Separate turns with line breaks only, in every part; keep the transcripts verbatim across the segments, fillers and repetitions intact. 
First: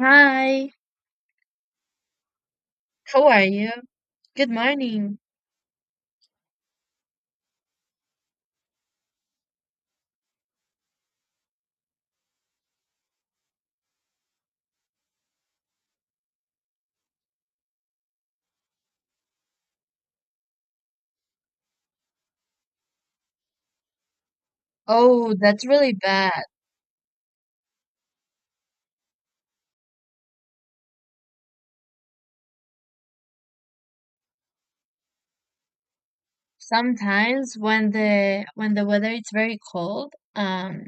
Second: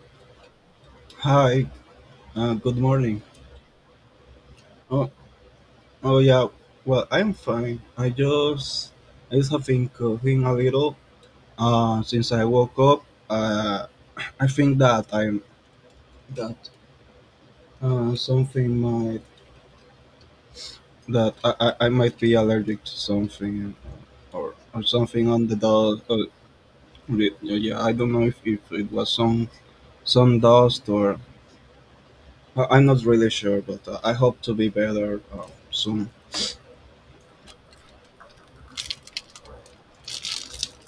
Hi,
Hi, uh, good morning.
how are you? Good
Oh,
morning.
oh yeah. Well, I'm fine. I just, I just have been coughing a little. Uh, since I woke up, uh, I think that I'm that uh, something might that I, I, I might be allergic to something or or something
Oh,
on the
that's really
dust. Or,
bad.
re- yeah, I don't know if, if it was some some dust or I- I'm not really sure, but uh, I hope to be better uh, soon.
Sometimes when the when the weather is very cold, um,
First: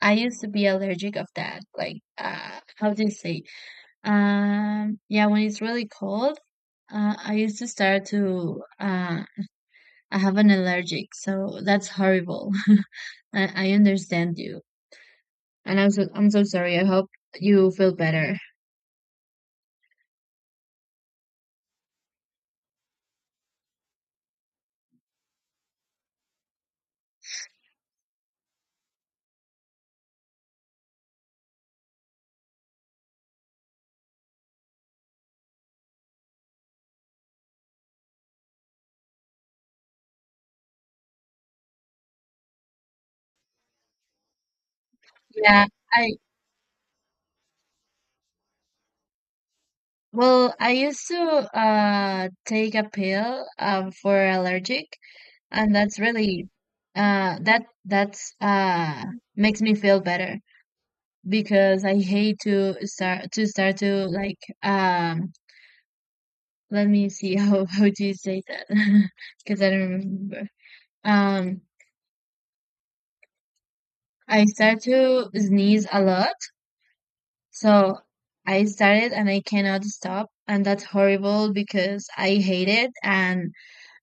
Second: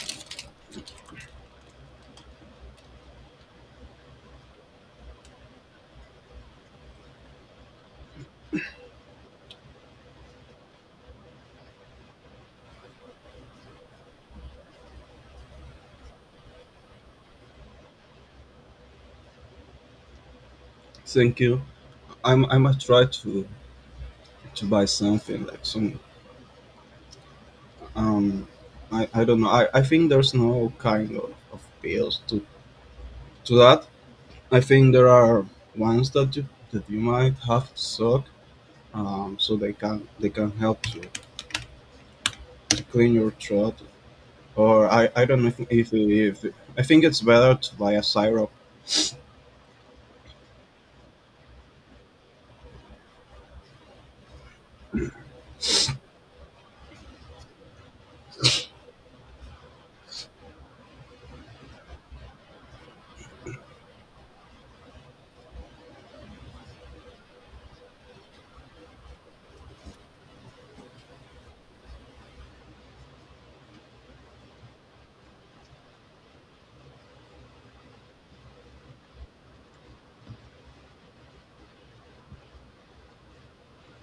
I used to be allergic of that. Like, uh, how do you say? Um, yeah, when it's really cold, uh, I used to start to uh, I have an allergic, so that's horrible. I, I understand you, and I'm so I'm so sorry. I hope you feel better.
Thank you. I'm I must try to. To buy something like some um i, I don't know I, I think there's no kind of, of pills to, to that. I think there are ones that you that you might have to suck, um so they can they can help you to clean your throat. Or i i don't know if,
Yeah,
if,
I.
if I think it's better to buy a syrup.
Well, I used to uh take a pill um for allergic and that's really uh that that's uh makes me feel better because I hate to start to start to like, um let me see how how do you say that because I don't remember. Um I start to sneeze a lot. So I started and I cannot stop and that's horrible because I hate it and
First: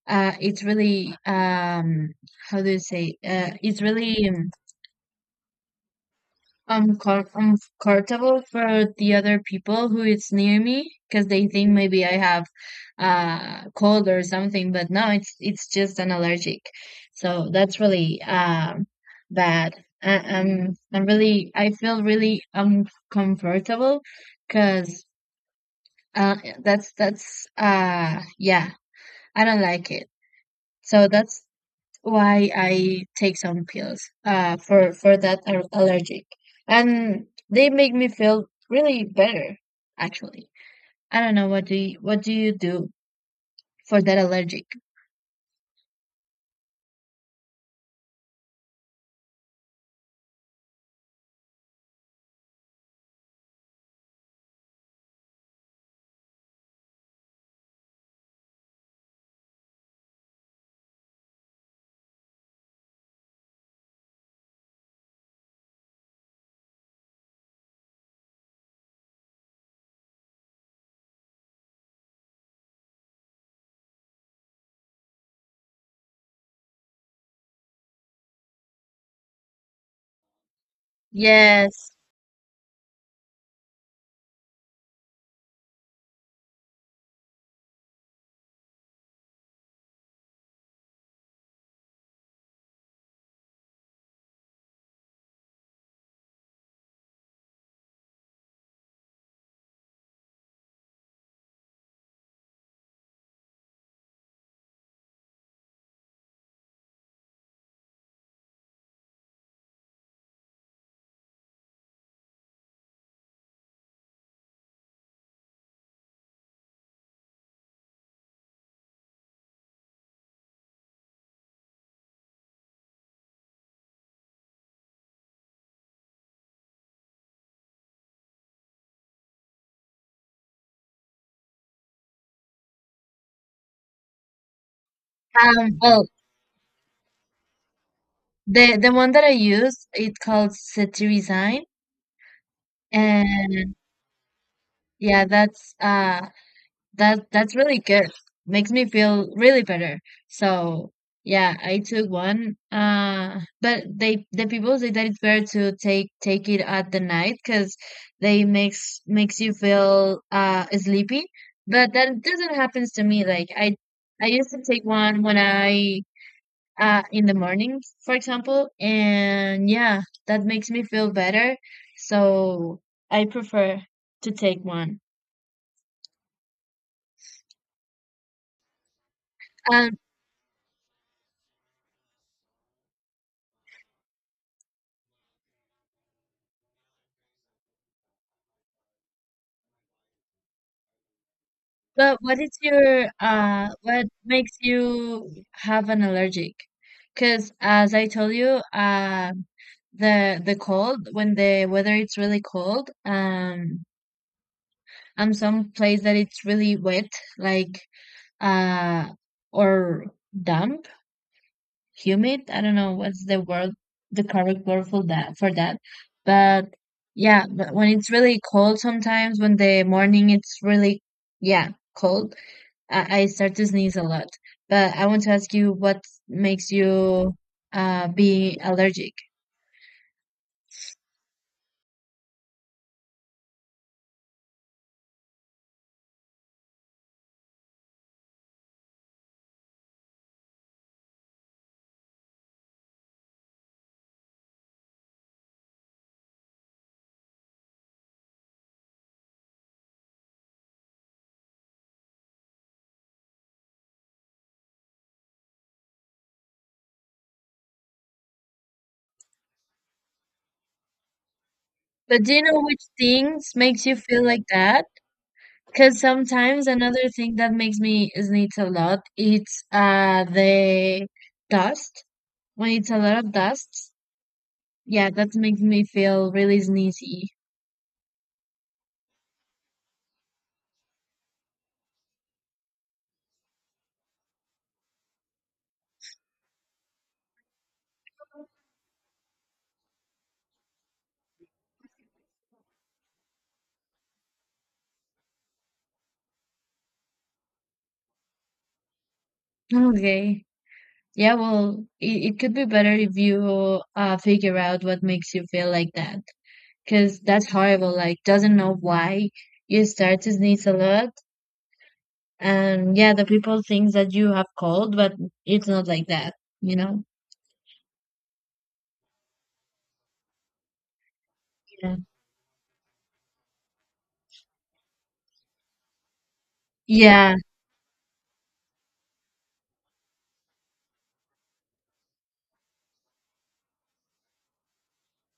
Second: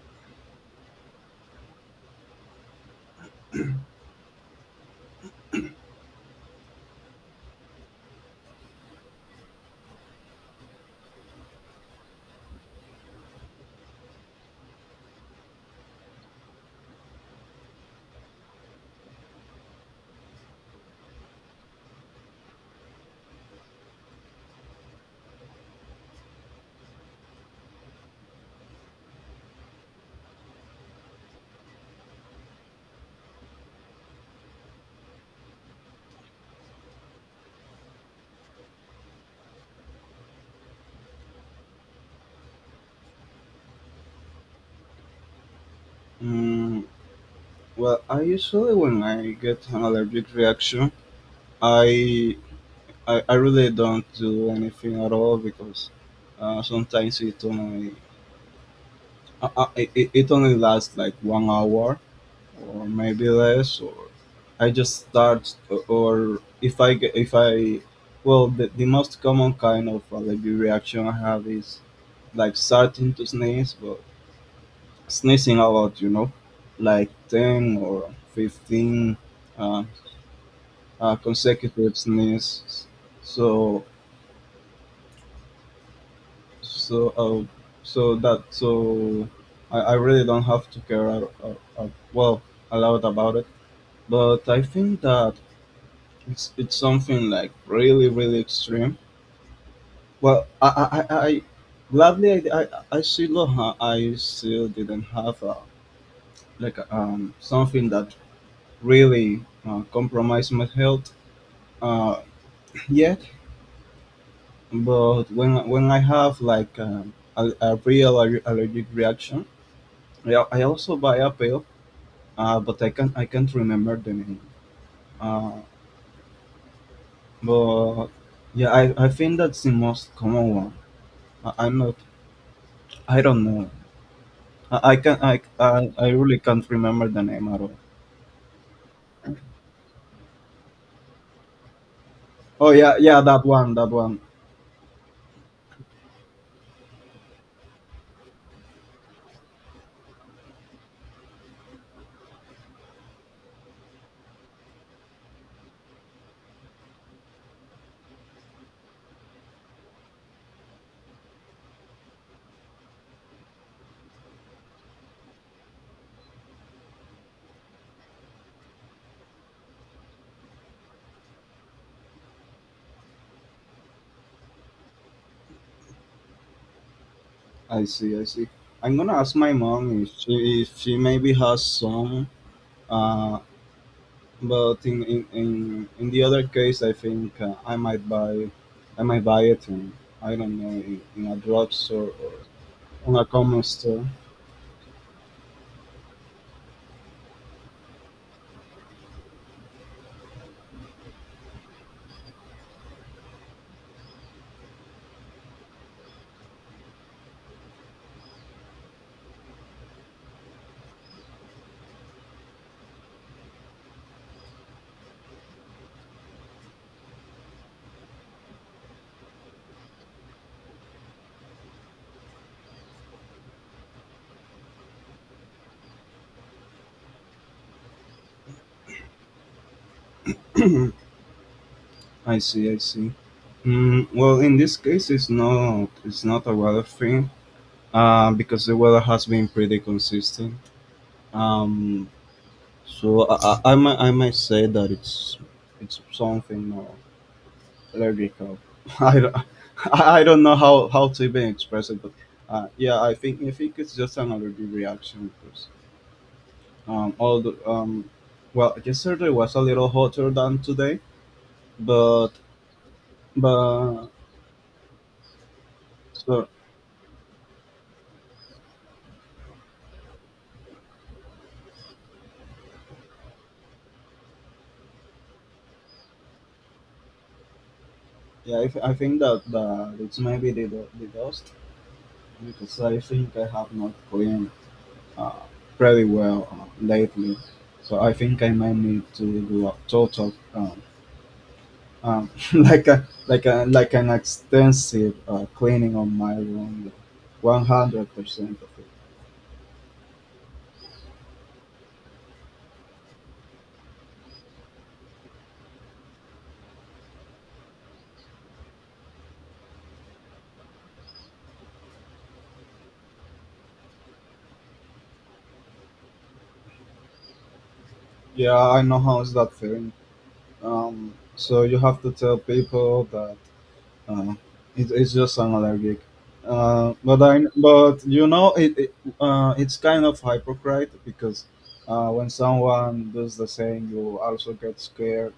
uh, it's really, um, how do you say? Uh, it's really, um, uncom- uncomfortable for the other people who is near me because they think maybe I have uh, cold or something, but no, it's it's just an allergic. So that's really, um, bad. I, I'm I'm really I feel really uncomfortable because, uh, that's that's uh yeah, I don't like it. So that's why I take some pills uh for for that al- allergic and they make me feel really better actually. I don't know what do you, what do you do for that allergic?
mm, well, I usually when I get an allergic reaction, i i, I really don't do anything at all, because uh, sometimes it only Uh, uh, it, it it only lasts like one hour or maybe less. Or I just start or if I get if I well, the, the most common kind of allergy reaction I have is like starting to sneeze, but sneezing a lot, you know, like ten or fifteen uh, uh,
Yes.
consecutive sneezes. So so uh, so that so I, I really don't have to care uh, uh, uh, well, a lot about it. But I think that it's it's something like really really extreme. Well, I I, I I- gladly I, I I still ha- I still didn't have a, like um something that really uh, compromised my health, uh, yet. But when when I have like um, a, a real aller- allergic reaction, I, I also buy a pill, uh, but I can't I can't remember the name. Uh, but Yeah, I, I think that's the most common one. I, I'm not. I don't know. I, I can I,
um
I
well,
I really can't remember the name at all.
the the one that I use it called cetirizine.
Oh yeah, yeah, that one,
And
that one.
yeah, that's uh That that's really good. Makes me feel really better. So yeah, I took one. Uh, but they the people say that it's better to take take it at the night because they makes makes you feel uh sleepy. But that doesn't happen to me. Like I I used to take one when I uh in the morning, for example, and yeah, that makes me feel better. So I prefer to take one.
I see, I see. I'm gonna ask my
Um,
mom if she if she maybe has some. Uh, but in in in, in the other case, I think uh, I might buy, I might buy it in. I don't know, in, in a drugstore
But
or
what is your
on a common
uh
store.
what makes you have an allergic? Because as I told you, uh the the cold, when the weather it's really cold, um and some place that it's really wet, like, uh or damp, humid, I don't know what's the word the correct word for that for that. But yeah, but when it's really cold, sometimes when the morning it's really, yeah, cold, I, I start to sneeze a lot, but I want to ask you what makes you, uh, be allergic.
I see, I see. Mm, well, in this case, it's not it's not a weather thing. Uh, because the weather has been pretty consistent. Um, so I, I, I might I might say that it's it's something more lyrical. I don't, I I don't know how, how to even express it, but uh, yeah, I think I think it's just an allergy reaction because um although um well, yesterday was a little hotter than today,
But
but
do you know which things makes you
but
feel like that? Because
so
sometimes another thing that makes me sneeze a lot it's uh the dust. When it's a lot of dust, yeah, that makes me feel really sneezy.
yeah, I, th- I think that that it's maybe the the dust, because I think I have not cleaned uh, pretty well uh, lately. So I think I might need to do a total, um, um, like a like a like an extensive uh, cleaning on my room, one hundred percent of it.
Okay. Yeah, well, it, it could be better if you uh figure out what makes you feel like that. Because that's horrible. Like, doesn't know why you start to sneeze a lot. And yeah, the people think that you have cold, but it's not like that, you know?
Yeah, I know how is that feeling. Um, so you
Yeah.
have to tell people that uh, it, it's just an allergic. Uh, but
Yeah.
I but you know it, it uh, it's kind of hypocrite because uh, when someone does the same, you also get scared.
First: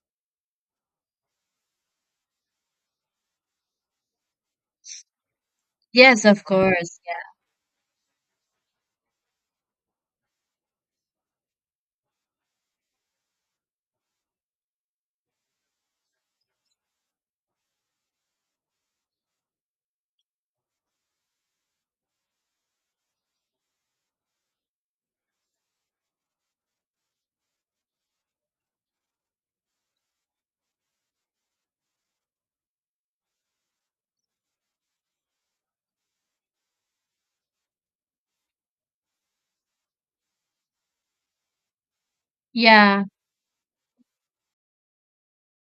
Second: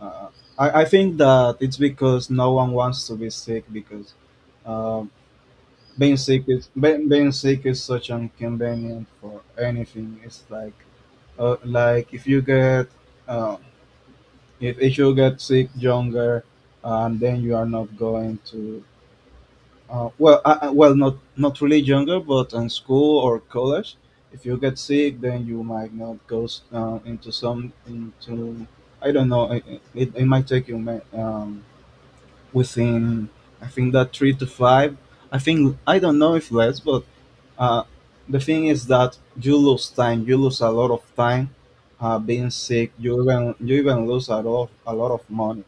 Uh, I, I think that it's because no one wants to be sick, because uh, being
Yes,
sick
of
is
course.
being, being sick is such inconvenient for anything. It's like uh, like if you get uh, if, if you get sick younger, uh, and then you are not going to uh, well uh, uh, well, not not really younger but in school or college. If you get sick, then you might not go s- uh, into some into. I don't know. It, it, it might take you ma- um, within, I think, that three to five. I think. I don't know if less, but uh, the thing is that you lose time. You lose a lot of time uh, being sick.
Yeah.
You even you even lose a lot of, a lot of money.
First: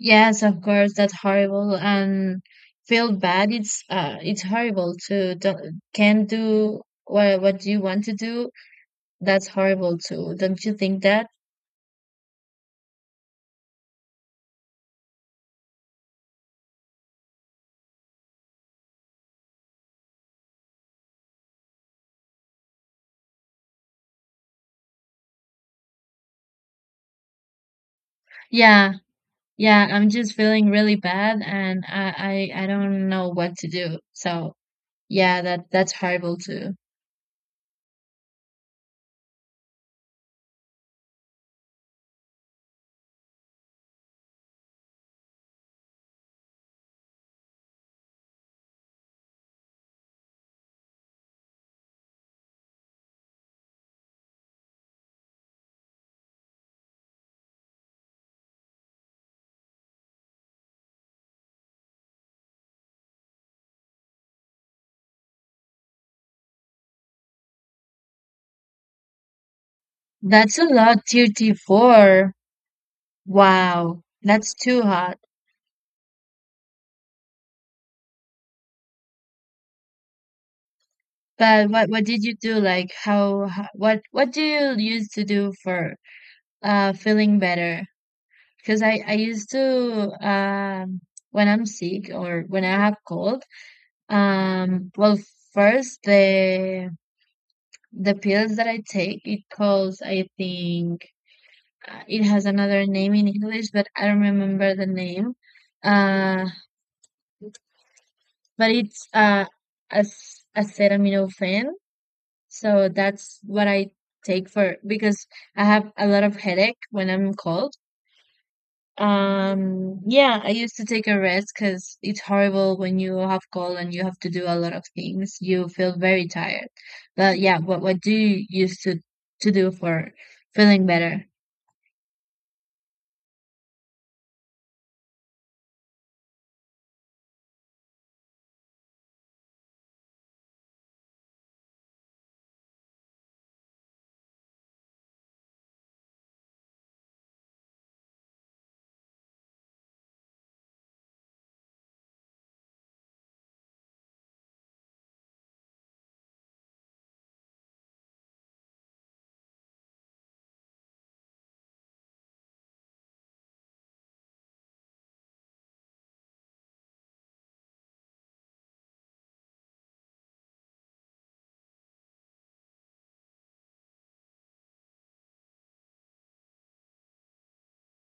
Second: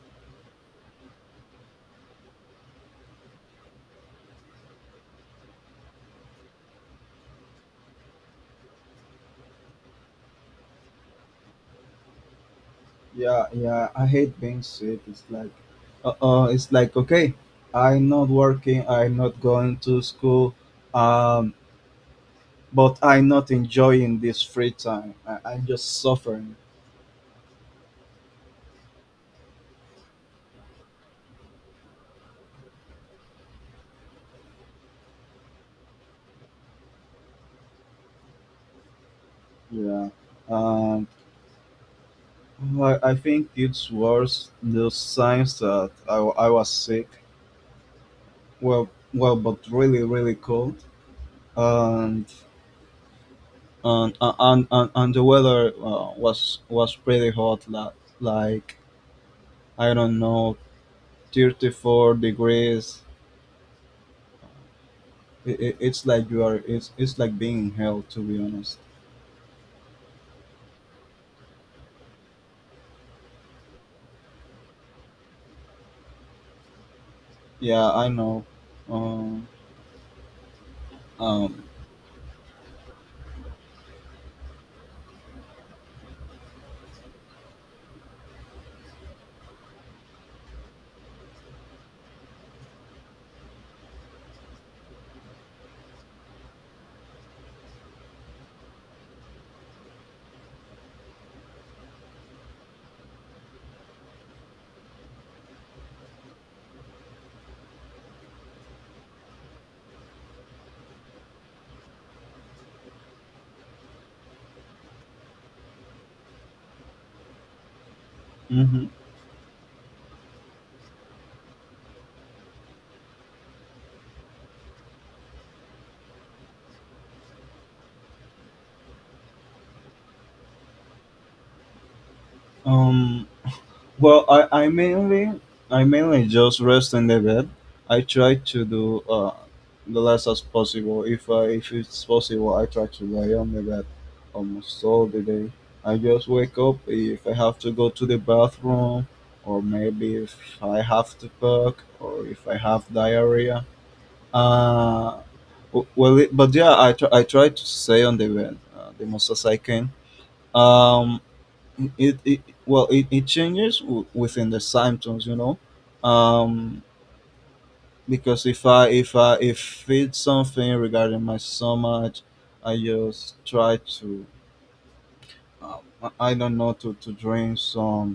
Yes, of course. That's horrible. And feel bad. It's uh, it's horrible to do- can't do what what you want to do. That's horrible too. Don't you think that?
Yeah, yeah. I hate being sick. It's like, uh, uh it's like okay, I'm not working. I'm not going to school. Um, but I'm not enjoying this free time. I, I'm just suffering.
Yeah. Yeah, I'm just feeling really bad and I, I I don't know what to do. So yeah, that that's horrible too.
Yeah. Um, I, I think it's worse the signs that I, wa- I was sick. Well, well, but really, really cold, and and and and, and the weather uh, was was pretty hot. la- Like I don't know, thirty four degrees. It, it, it's like you are. It's it's like being in hell, to be honest.
That's a lot, thirty four. Wow, that's too hot.
Yeah, I know. Um. Um.
But what what did you do? Like, how, how what what do you used to do for uh feeling better? Because I I used to, um when I'm sick or when I have cold. Um, well, first the the pills that I take it calls, I think, uh, it has another name in English, but I don't remember the name. Uh. But it's, uh, as acetaminophen. So that's what I take for, because I have a lot of headache when I'm cold.
Hmm.
Um, yeah, I used to take a rest because it's horrible when you have cold and you have to do a lot of things. You feel very tired. But yeah, what what do you used to to do for feeling better?
Um. Well, I, I mainly I mainly just rest in the bed. I try to do uh, the less as possible. If I, if it's possible, I try to lay on the bed almost all the day. I just wake up if I have to go to the bathroom, or maybe if I have to cook, or if I have diarrhea. Uh, w- well, it, but yeah, I try, I try to stay on the bed uh, the most as I can. Um, it, it well it, it changes w- within the symptoms, you know. um because if i if i if it's something regarding my stomach, I just try to, um, i I don't know, to to drink some.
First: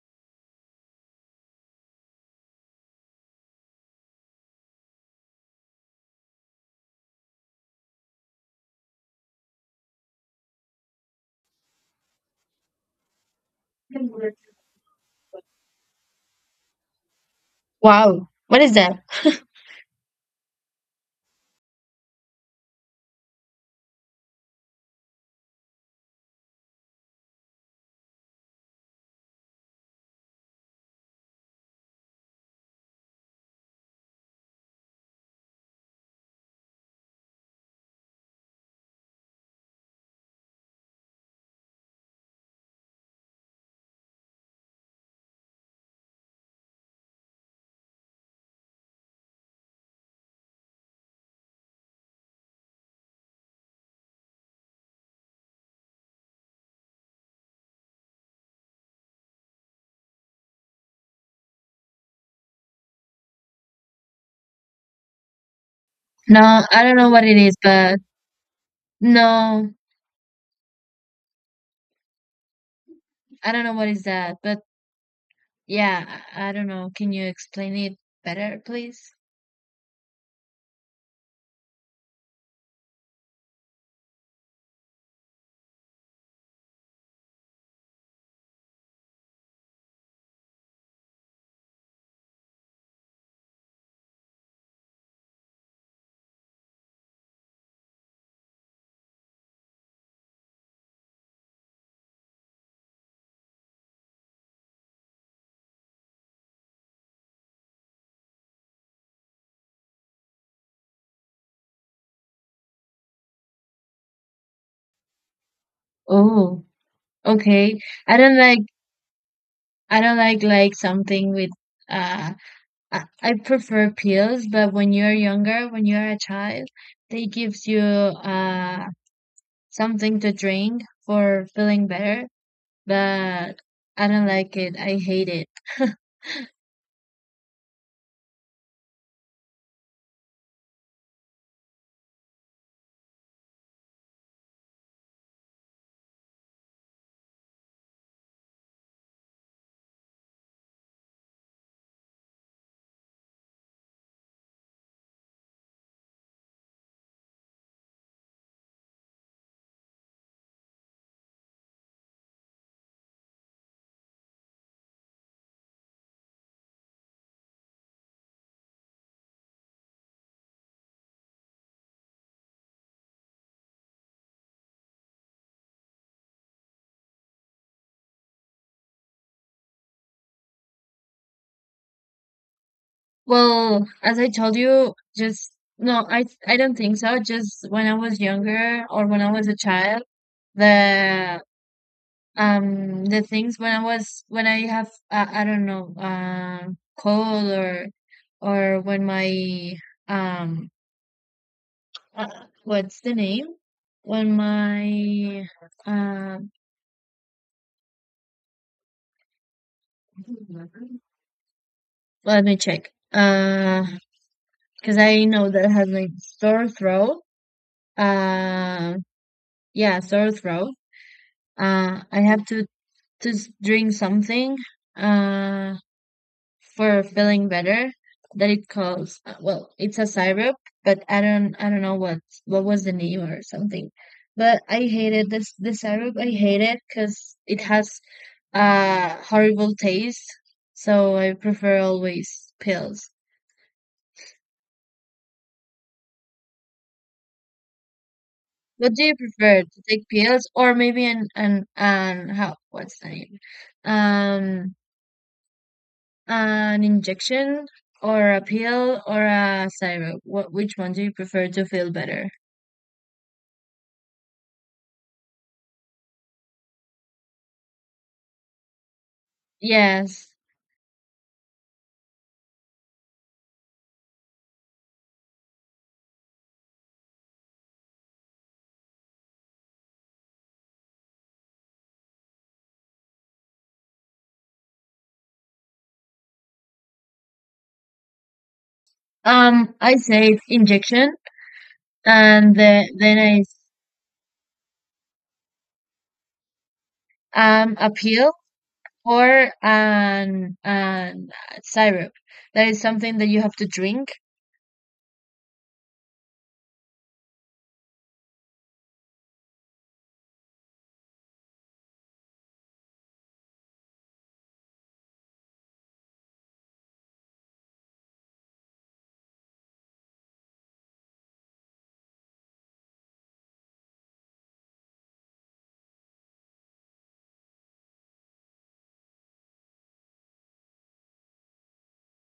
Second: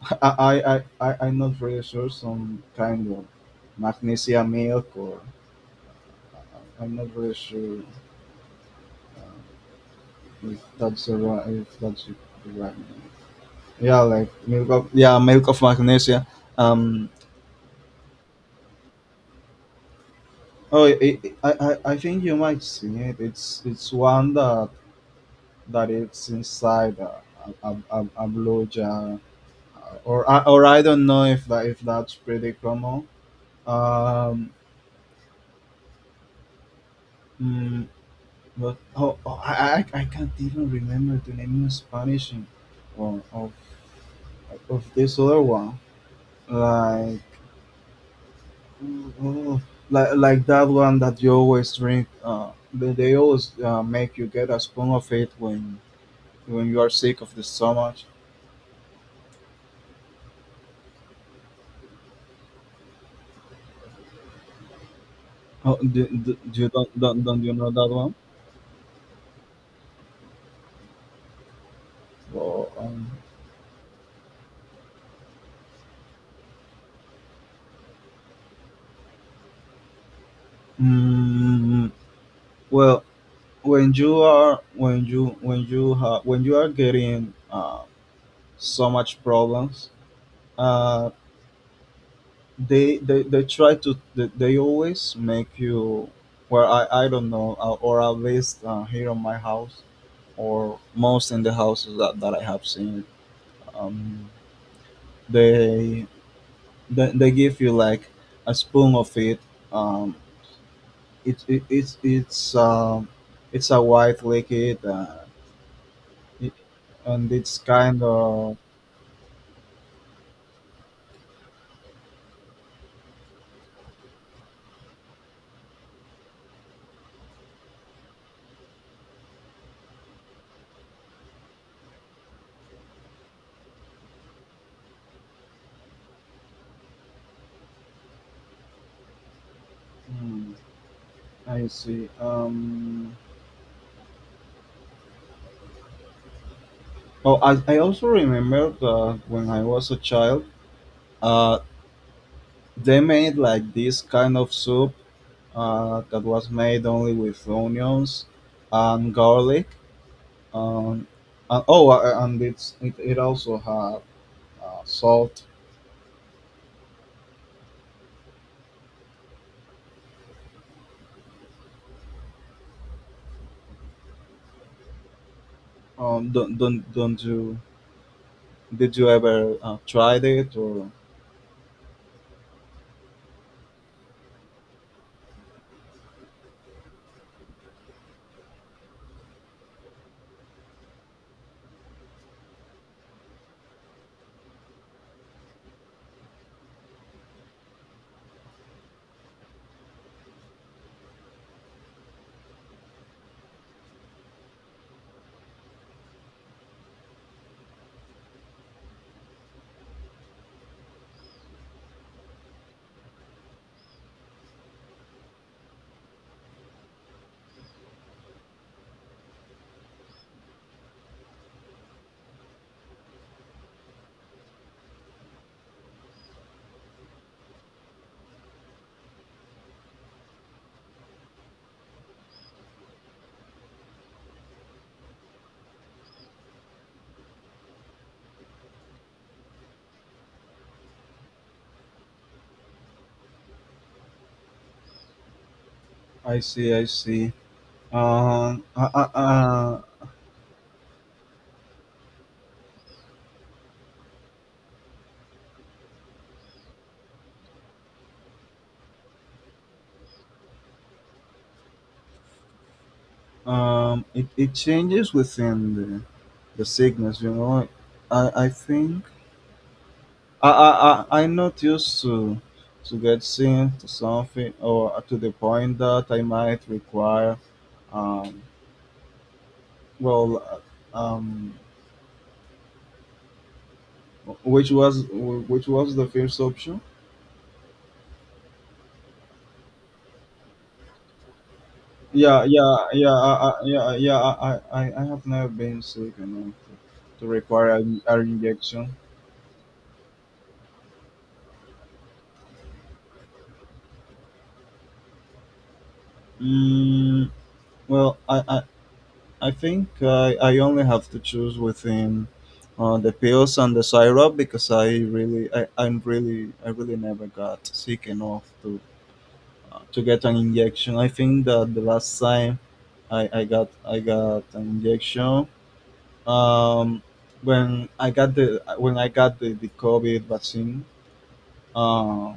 i i i, I I'm not really sure. Some kind of magnesium milk or. I- I'm not really sure uh, if that's the right if that's the right name. Yeah, like milk of, yeah, milk of magnesia. Um.
Wow, what is that?
Oh, it, it, I, I I think you might see it. It's it's one that that it's inside a a, a, a blue jar, uh, or I- or I don't know if that if that's pretty common. Um, mm, but oh, oh, I, I I can't even remember the name in Spanish in- or of of this other one. Like oh, like like that one that you always drink. Uh, they, they always uh, make you get a spoon of it when when you are sick of this so much. Oh, do, do, do
No,
you
I
don't,
don't know
don't,
what it
don't you
is,
know that
but
one?
no,
So, um,
I don't know what is that. But yeah, I, I don't know. Can you explain it better, please?
Mm, well, when you are when you when you ha- when you are getting uh, so much problems, uh, they, they they try to they, they always make you. Well, I, I don't know, uh, or at least uh, here on my house or most in the houses that, that I have seen, um, they they, they give you like a spoon of it. Um, it, it it's it's um, it's a white liquid, uh, it,
Oh,
and it's
okay.
kind
I don't
of.
like I don't like like, something with, uh I, I prefer pills, but when you're younger, when you're a child, they gives you uh something to drink for feeling better, but I don't like it. I hate it.
Hmm, I see. Um, oh, I, I also remember that when I was a child, uh, they made like this kind of soup uh, that was made only with onions and garlic. Um, and, oh, uh, and it's it, it also had uh, salt. Um, don't don't don't you, did you ever uh, tried it or.
Well, as I told you, just no, I I don't think so. Just when I was younger or when I was a child, the um the things, when I was when I have, uh, I don't know, um cold, or or when my, um uh, what's the name, when my, um let me check, uh because I know that I have like sore throat, uh yeah, sore throat, uh I have to to s- drink something, uh for feeling better, that it calls, uh, well it's a syrup, but i don't i don't know what what was the name or something, but I hated this, the syrup. I hate it because it has a horrible taste, so I prefer always pills.
I see, I see. Uh,
What
uh,
do you prefer
uh,
to take, pills or maybe an an an how, what's the name, um an injection or a pill or a syrup, what which one do you prefer to feel better?
uh, um, it, it changes within the, the sickness, you know. I I think
Yes.
I I I I'm not used to to get seen to something, or to the point that I might require, um well uh, um which was which was the first option.
Um, I say injection,
Yeah,
and
yeah,
the,
yeah,
then
I,
I, s-
I, yeah, yeah. I, I, I I have never been sick enough to, to require
um
an, an
appeal
injection.
or an an syrup. That is something that you have to drink.
Mm, well, I, I, I think I, I only have to choose within uh, the pills and the syrup, because I really, I, I'm really, I really never got sick enough to, uh, to get an injection. I think that the last time I, I got, I got an injection. Um, when I got the when I got the, the COVID vaccine, uh,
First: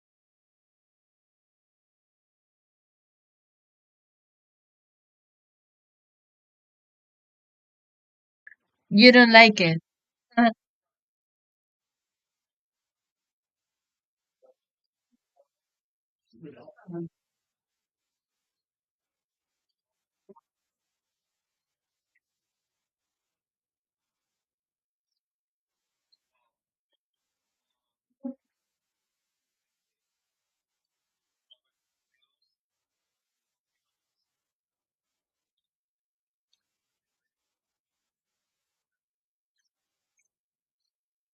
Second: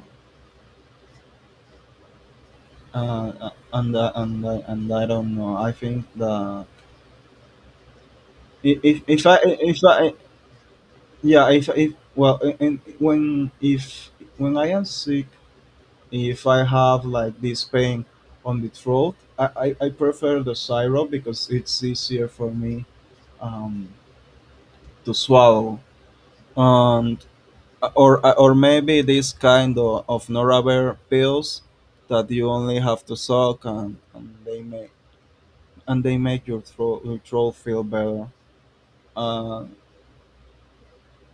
uh, and uh, and uh, and I don't know. I think the I- if
You
if
don't
I
like
if
it.
I
Uh,
yeah, if if well, and in, when if when I am sick, if I have like this pain on the throat, I I, I prefer the syrup because it's easier for me um to swallow and. uh, Or, uh, or maybe this kind of, of Noravir pills that you only have to suck, and, and they may and they make your throw, your throw feel better. Uh,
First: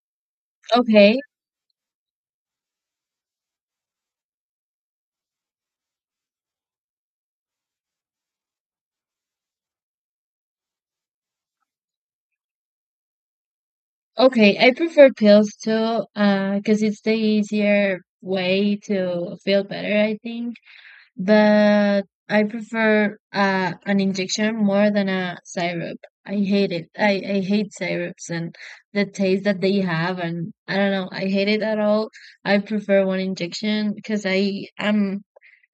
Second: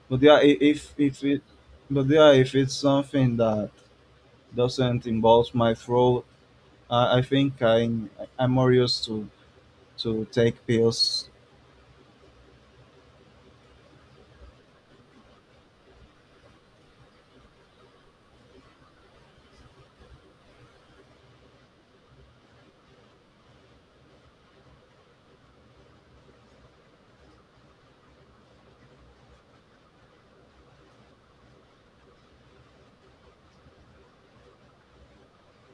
but yeah, i- if
okay,
if it, but yeah, if it's something that doesn't involve my throat, I I think I I'm more used to to take pills.
okay. I prefer pills too, uh, because it's the easier way to feel better, I think. But I prefer, uh, an injection more than a syrup. I hate it. I, I hate syrups and the taste that they have, and I don't know. I hate it at all. I prefer one injection because I am.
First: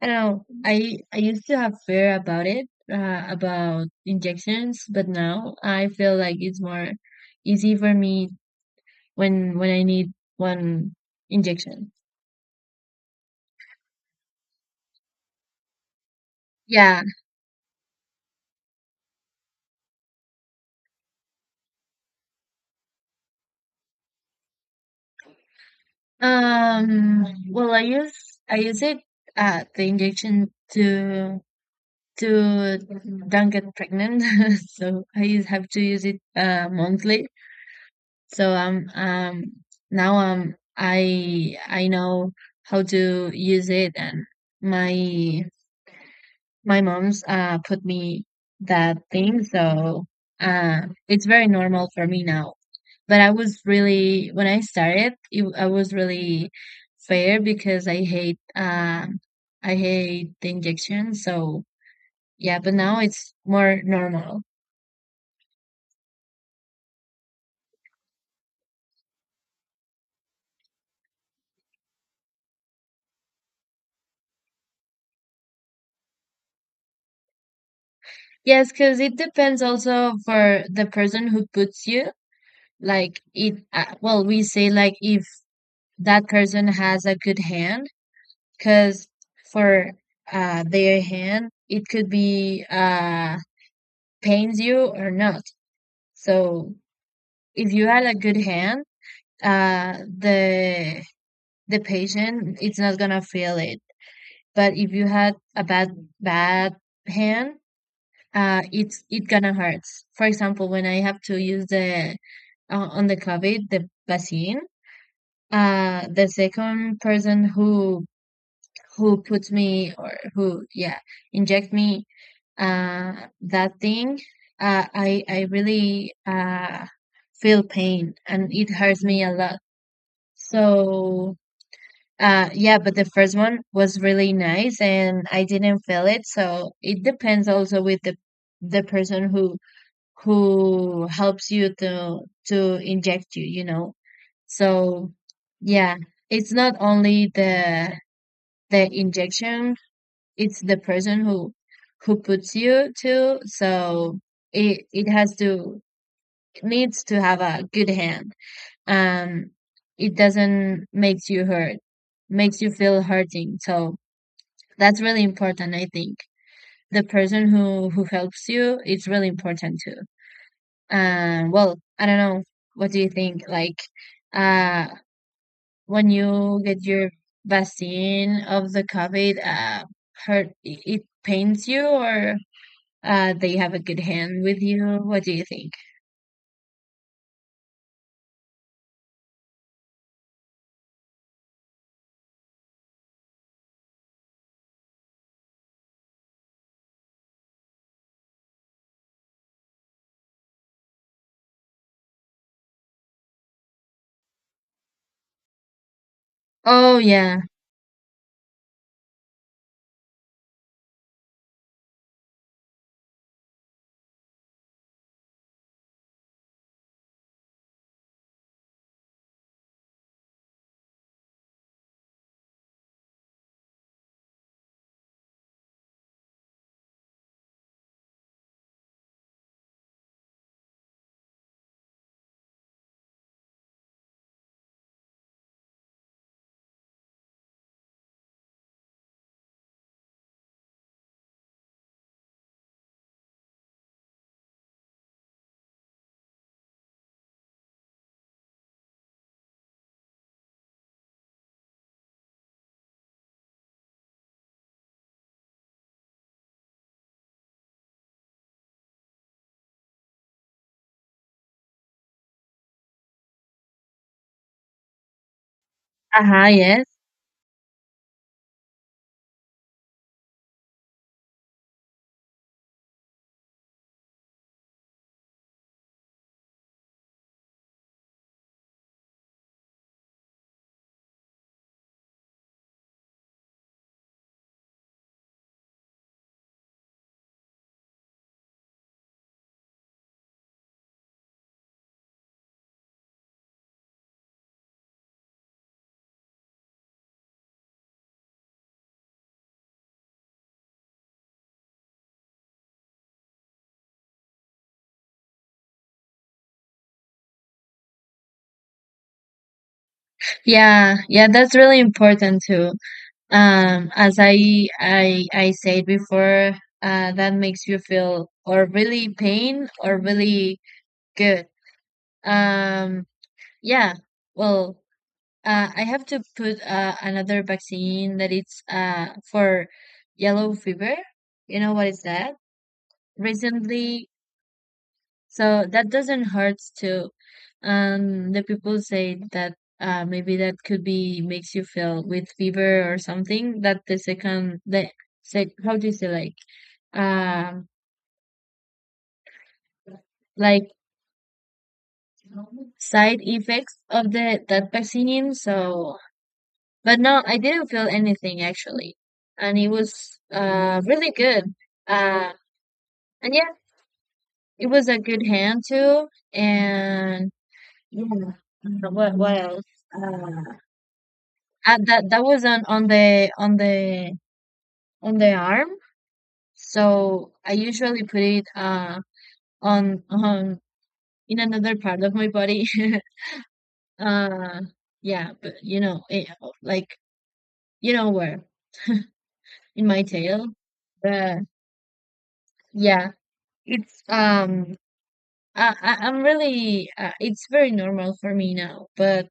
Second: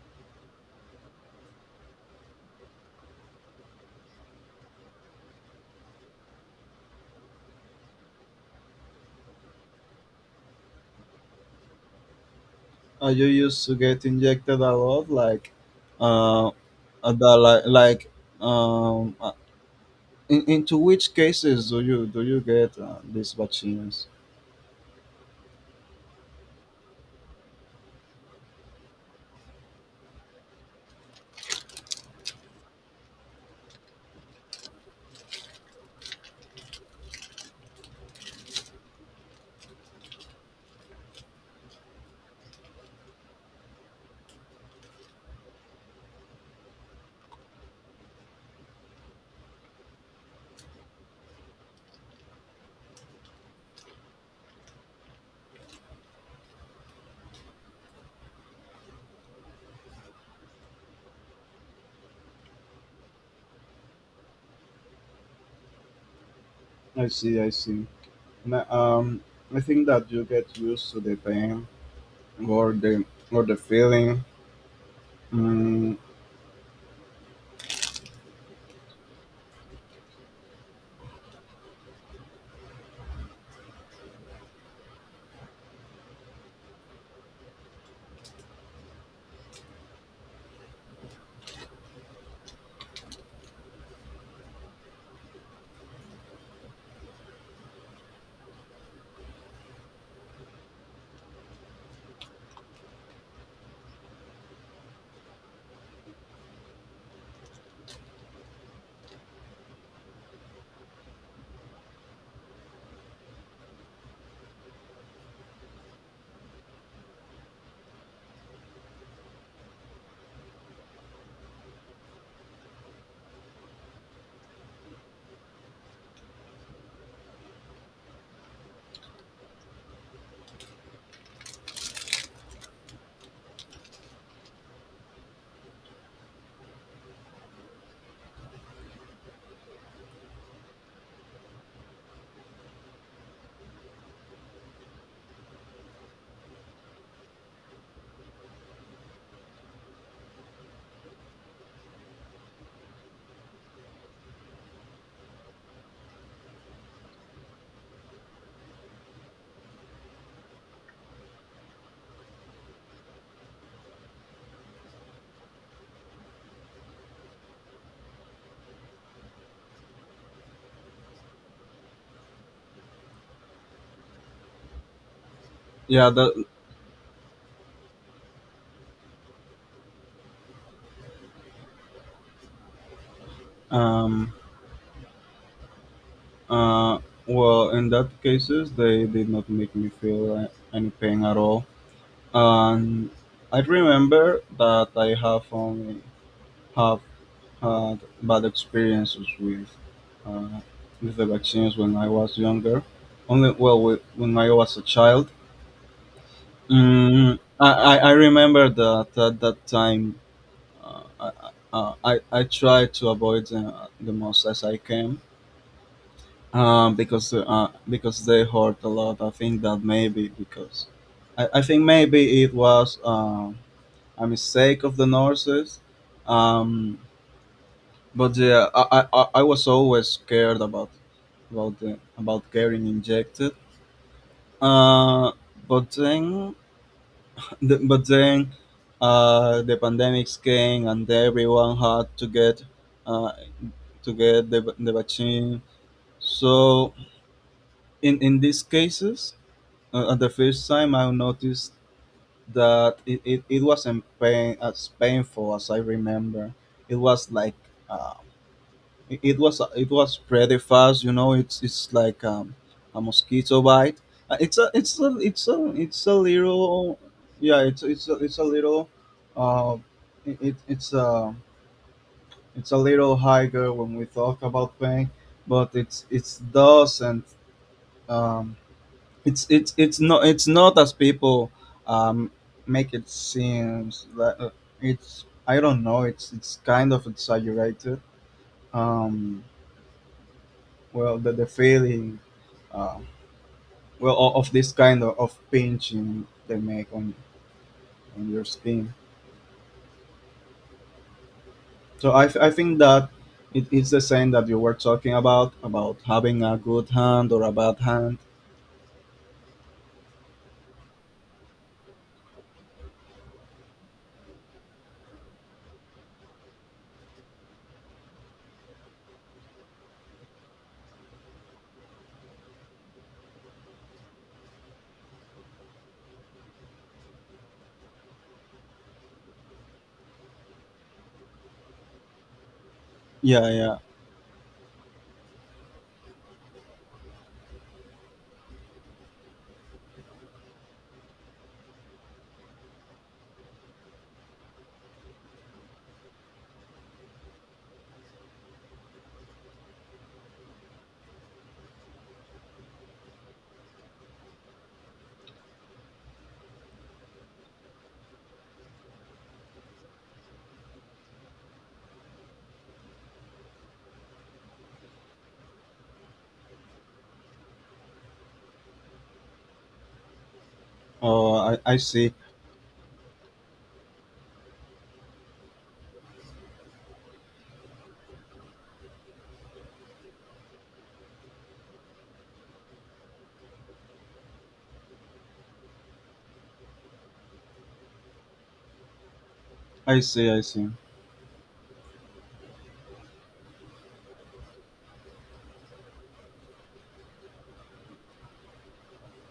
I don't know. I I used to have fear about it, uh, about injections, but now I feel like it's more easy for me when when I need one injection.
Are you used to get injected a lot, like uh,
Yeah.
the, like like um. uh, in, into which cases do you do you get uh, these vaccines?
Um, well, I use I use it uh the injection to, to don't get pregnant, so, I use, have to use it uh monthly. So, um um now, um I I know how to use it and my my mom's uh put me that thing, so uh it's very normal for me now. But I was really, when I started, it, I was really fair because I hate uh I hate the injection. So yeah, but now it's more normal.
I see, I see. Ma- Um, I think that you get used to the pain or the or the feeling. Mm,
Yes, because it depends also for the person who puts you. Like it, uh, well, we say like, if that person has a good hand. Because for, uh, their hand, it could be, uh, pains you or not. So if you had a good hand, uh, the the patient it's not gonna feel it. But if you had a bad bad hand, uh, it's it gonna hurt. For example, when I have to use the uh, on the COVID the vaccine, uh, the second person who who puts me, or who yeah inject me, uh, that thing, uh, I I really, uh, feel pain and it hurts me a lot. So, uh, yeah, but the first one was really nice and I didn't feel it. So it depends also with the the person who who helps you to to inject you, you know. So yeah, it's not only the the injection. It's the person who who puts you, to so it it has to it needs to have a good hand. um it doesn't makes you hurt, makes you feel hurting, so that's really important. I think the person who who helps you it's really important too. Um well, I don't know what do you think, like, uh
yeah,
when
that
you get your vaccine of the COVID, uh hurt, it it pains you or, Uh, they have a good
um
hand with you. What do you think?
uh well in that cases they did not make me feel a- any pain at all. And I remember that I have only have had bad experiences with uh, with the vaccines when I was younger. Only, well, with, when I was a child.
Oh
Mm,
yeah.
I, I I remember that at that time, uh, I, uh, I I try to avoid them the most as I can, um, because uh, because they hurt a lot. I think that maybe because I, I think maybe it was um a mistake of the nurses, um, but yeah, I, I, I I was always scared about about the, about getting injected. Uh, but then, the, but then uh, the pandemics came and everyone had to get uh, to get the, the vaccine. So in, in these cases, uh, at the first time I noticed that it, it, it wasn't pain, as painful as I remember. It was like, uh, it, it was it was pretty fast. You know, it's it's like, um, a mosquito bite. Uh, It's a it's a it's a it's a
Uh-huh, yes.
little. Yeah. It's it's a, it's a little uh, it, it it's a it's a little higher when we talk about pain, but it's it doesn't, um it's it's it's not it's not as people um make it seems that, uh, it's I don't know, it's it's kind of exaggerated. um well, the, the feeling, uh, well, o- of this kind of, of pinching they make on on your skin. So i, I think that it is the same that you were talking about about having a good hand or a bad hand.
Yeah, yeah, that's really important too. Um, as I I I said before, uh, that makes you feel or really pain or really good. Um, yeah. Well, uh, I have to put, uh, another vaccine that it's uh for yellow fever. You know what is that?
Yeah, yeah.
Recently, so that doesn't hurt too. Um, the people say that, uh, maybe that could be makes you feel with fever or something. That the second the, sec how do you say, like, um like side effects of the that vaccine. So, but no, I didn't feel anything actually, and it was uh really good. Uh, and yeah, it was a good hand too. And yeah, uh, what what else? Uh,
Oh, i, I
Uh, that
see.
that was on on the on the on the arm. So I usually put it uh on on in another part of my body. uh yeah, but you know, eh, like, you know where, in
I
my
see. I
tail.
see.
But yeah, it's, um I, I I'm really uh, it's very normal for me now, but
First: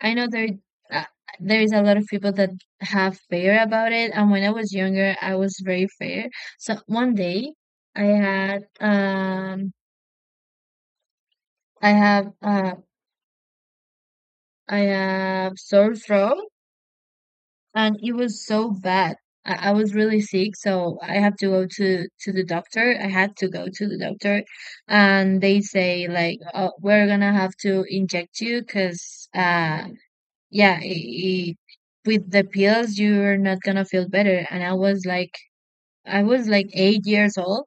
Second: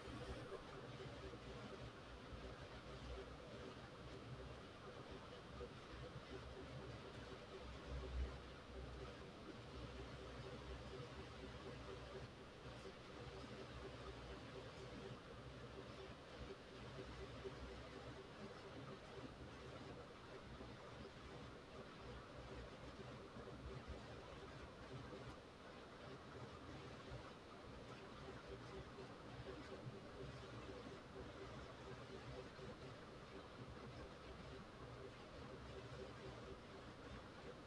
I know there, uh, there is a lot of people that have fear about it, and when I was younger, I was very fair. So one day, I had um I have uh I have sore throat, and it was so bad. I, I was really sick, so I have to go to to the doctor. I had to go to the doctor, and they say like, oh, we're gonna have to inject you because, uh yeah, i i with the pills, you're not gonna feel better. And I was like, I was like eight years old,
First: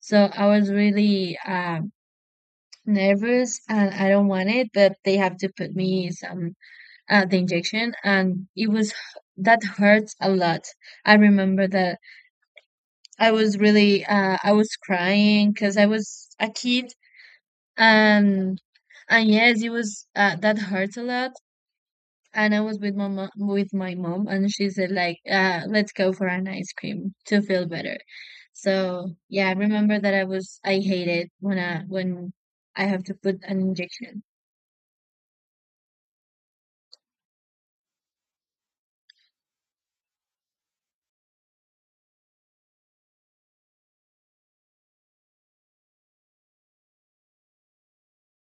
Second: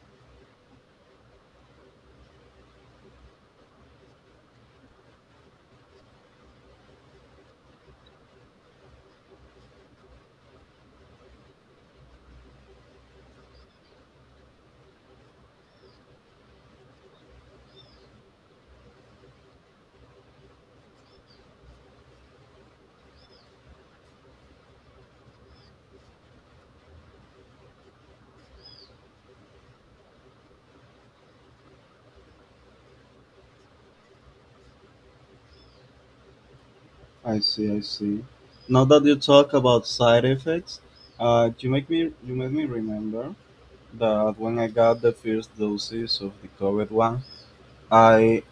so I was really, um, nervous, and I don't want it. But they have to put me some, uh, the injection, and it was that hurts a lot. I remember that, I was really uh, I was crying because I was a kid, and and yes, it was, uh, that hurts a lot, and I was with my mom, with my mom, and she said like, uh, "Let's go for an ice cream to feel better." So yeah, I remember that I was I hate it when I when I have to put an injection.
I see, I see. Now that you talk about side effects, uh, you make me you make me remember that when I got the first doses of the COVID one, I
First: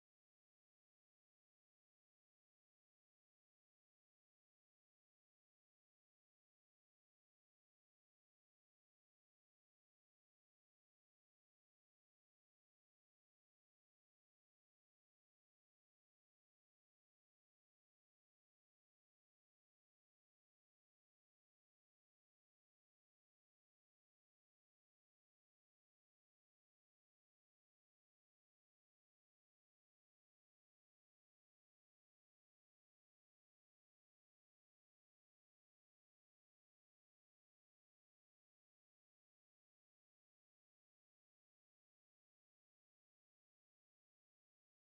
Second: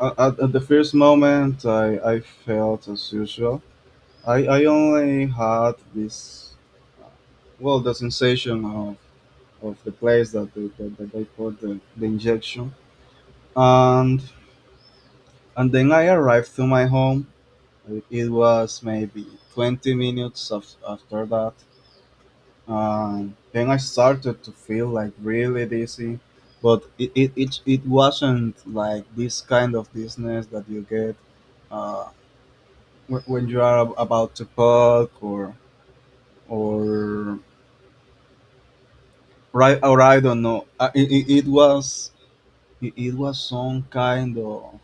at, at at the first moment, I, I felt as usual. I, I only had this, well, the sensation of, of the place that they, that, that they put the, the injection, and and then I arrived to my home. It was maybe twenty minutes af- after that. Um, then I started to feel like really dizzy, but it, it, it, it wasn't like this kind of dizziness that you get, uh, wh- when you are ab- about to puck or or right, or I don't know. Uh, It, it, it was it, it was some kind of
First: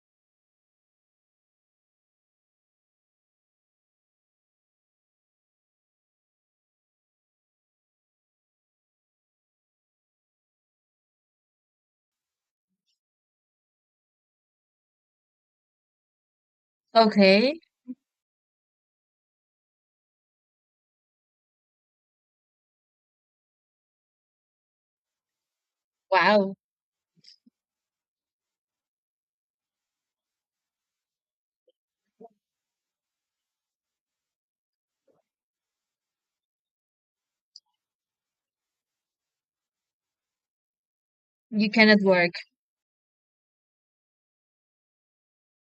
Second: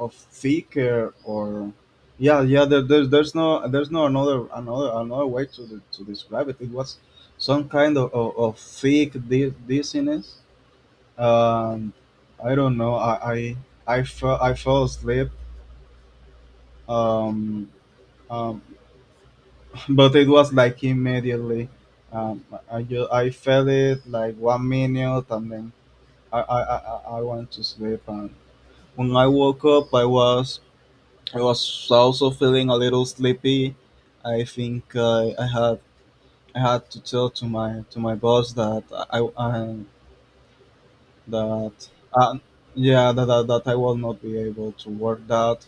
of thicker, or yeah, yeah, there, there's there's no there's no another another another way to de- to describe it. It was some kind of, of, of thick di- dizziness. Um, I don't know. I I I fell I fell asleep.
Okay,
Um, um, but it was like immediately. Um, I just, I felt it like one minute, and then I
wow,
I, I, I I went to sleep. And when I woke up, I was I was also feeling a little sleepy. I think I, I had I had to tell to my to my boss that I I
you
that
cannot work.
uh, yeah, that, that, that I will not be able to work that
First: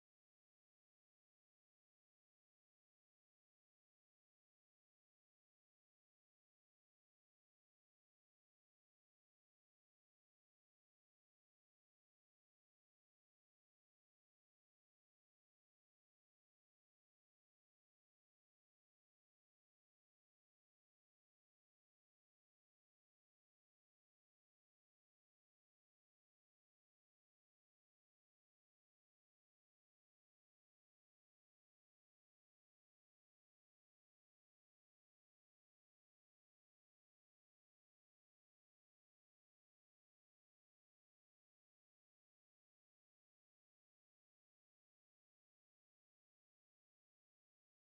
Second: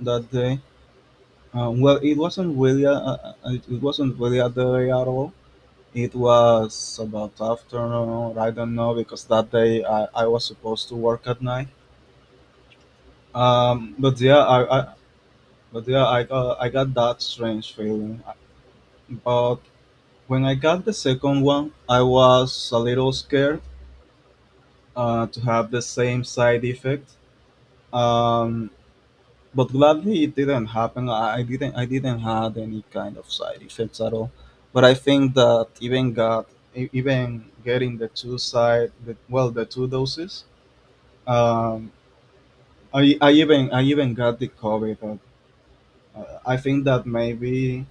that day. Um, well, it wasn't really a, a- a- it wasn't really a day at all. It was about afternoon. I don't know, because that day I, I was supposed to work at night. Um, but yeah, I, I but yeah I got I got that strange feeling. But when I got the second one, I was a little scared, uh, to have the same side effect. Um, But gladly it didn't happen. I I didn't I didn't had any kind of side effects at all. But I think that even got e- even getting the two side the, well the two doses. Um, I, I even I even got the COVID. Uh, I think that maybe,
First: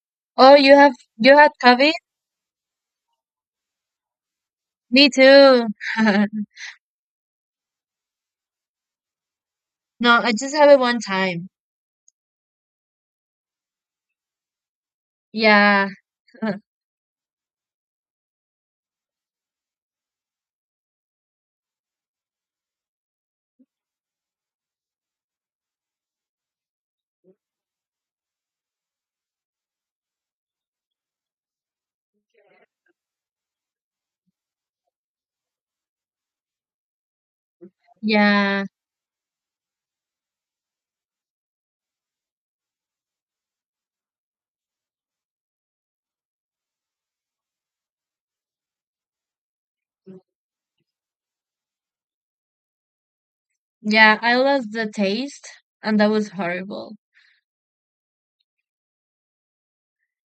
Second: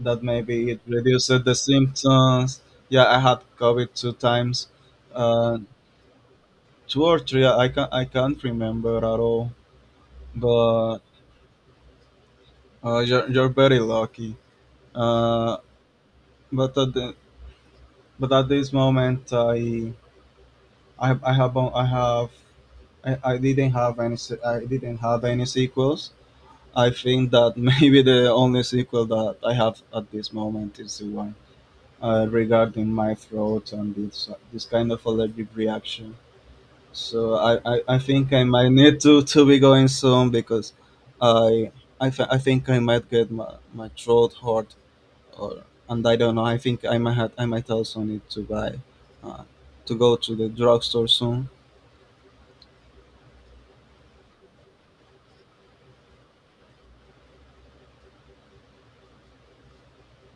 that
Oh,
maybe
you
it
have
reduced
you had
the
COVID?
symptoms. Yeah, I had COVID two times,
Me
uh,
too.
two or three. I can I can't remember at all.
No, I just have it one
But,
time.
uh, you're you're very lucky. Uh,
Yeah,
but at the, but at this moment, i i, have- I have i have I, I didn't have any se- I didn't have any sequels. I think that maybe the only sequel that i have at this moment is the one, uh, regarding my throat and this this kind of allergic reaction. So I, I, I think i
yeah,
might need to, to be going soon, because i i, th- I think i might get my, my throat hurt, or and I don't know. I think I might have, I might also need to buy uh, to go to the drugstore soon.
yeah. I lost the taste, and that was horrible.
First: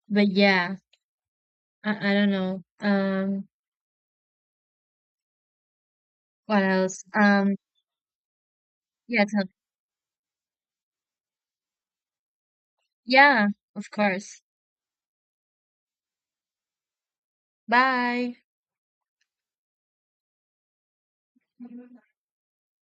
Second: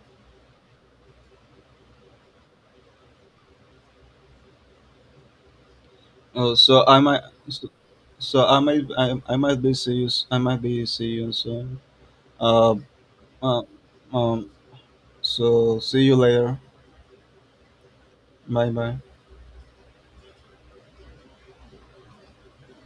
But yeah, I, I don't know. Um,
Uh,
what
so I
else?
might
Um
so, so I might I,
Yeah,
I
tell,
might be see you s- I might be see you soon. Uh,
yeah,
uh,
of course.
um. So see you later.
Bye.
Bye bye.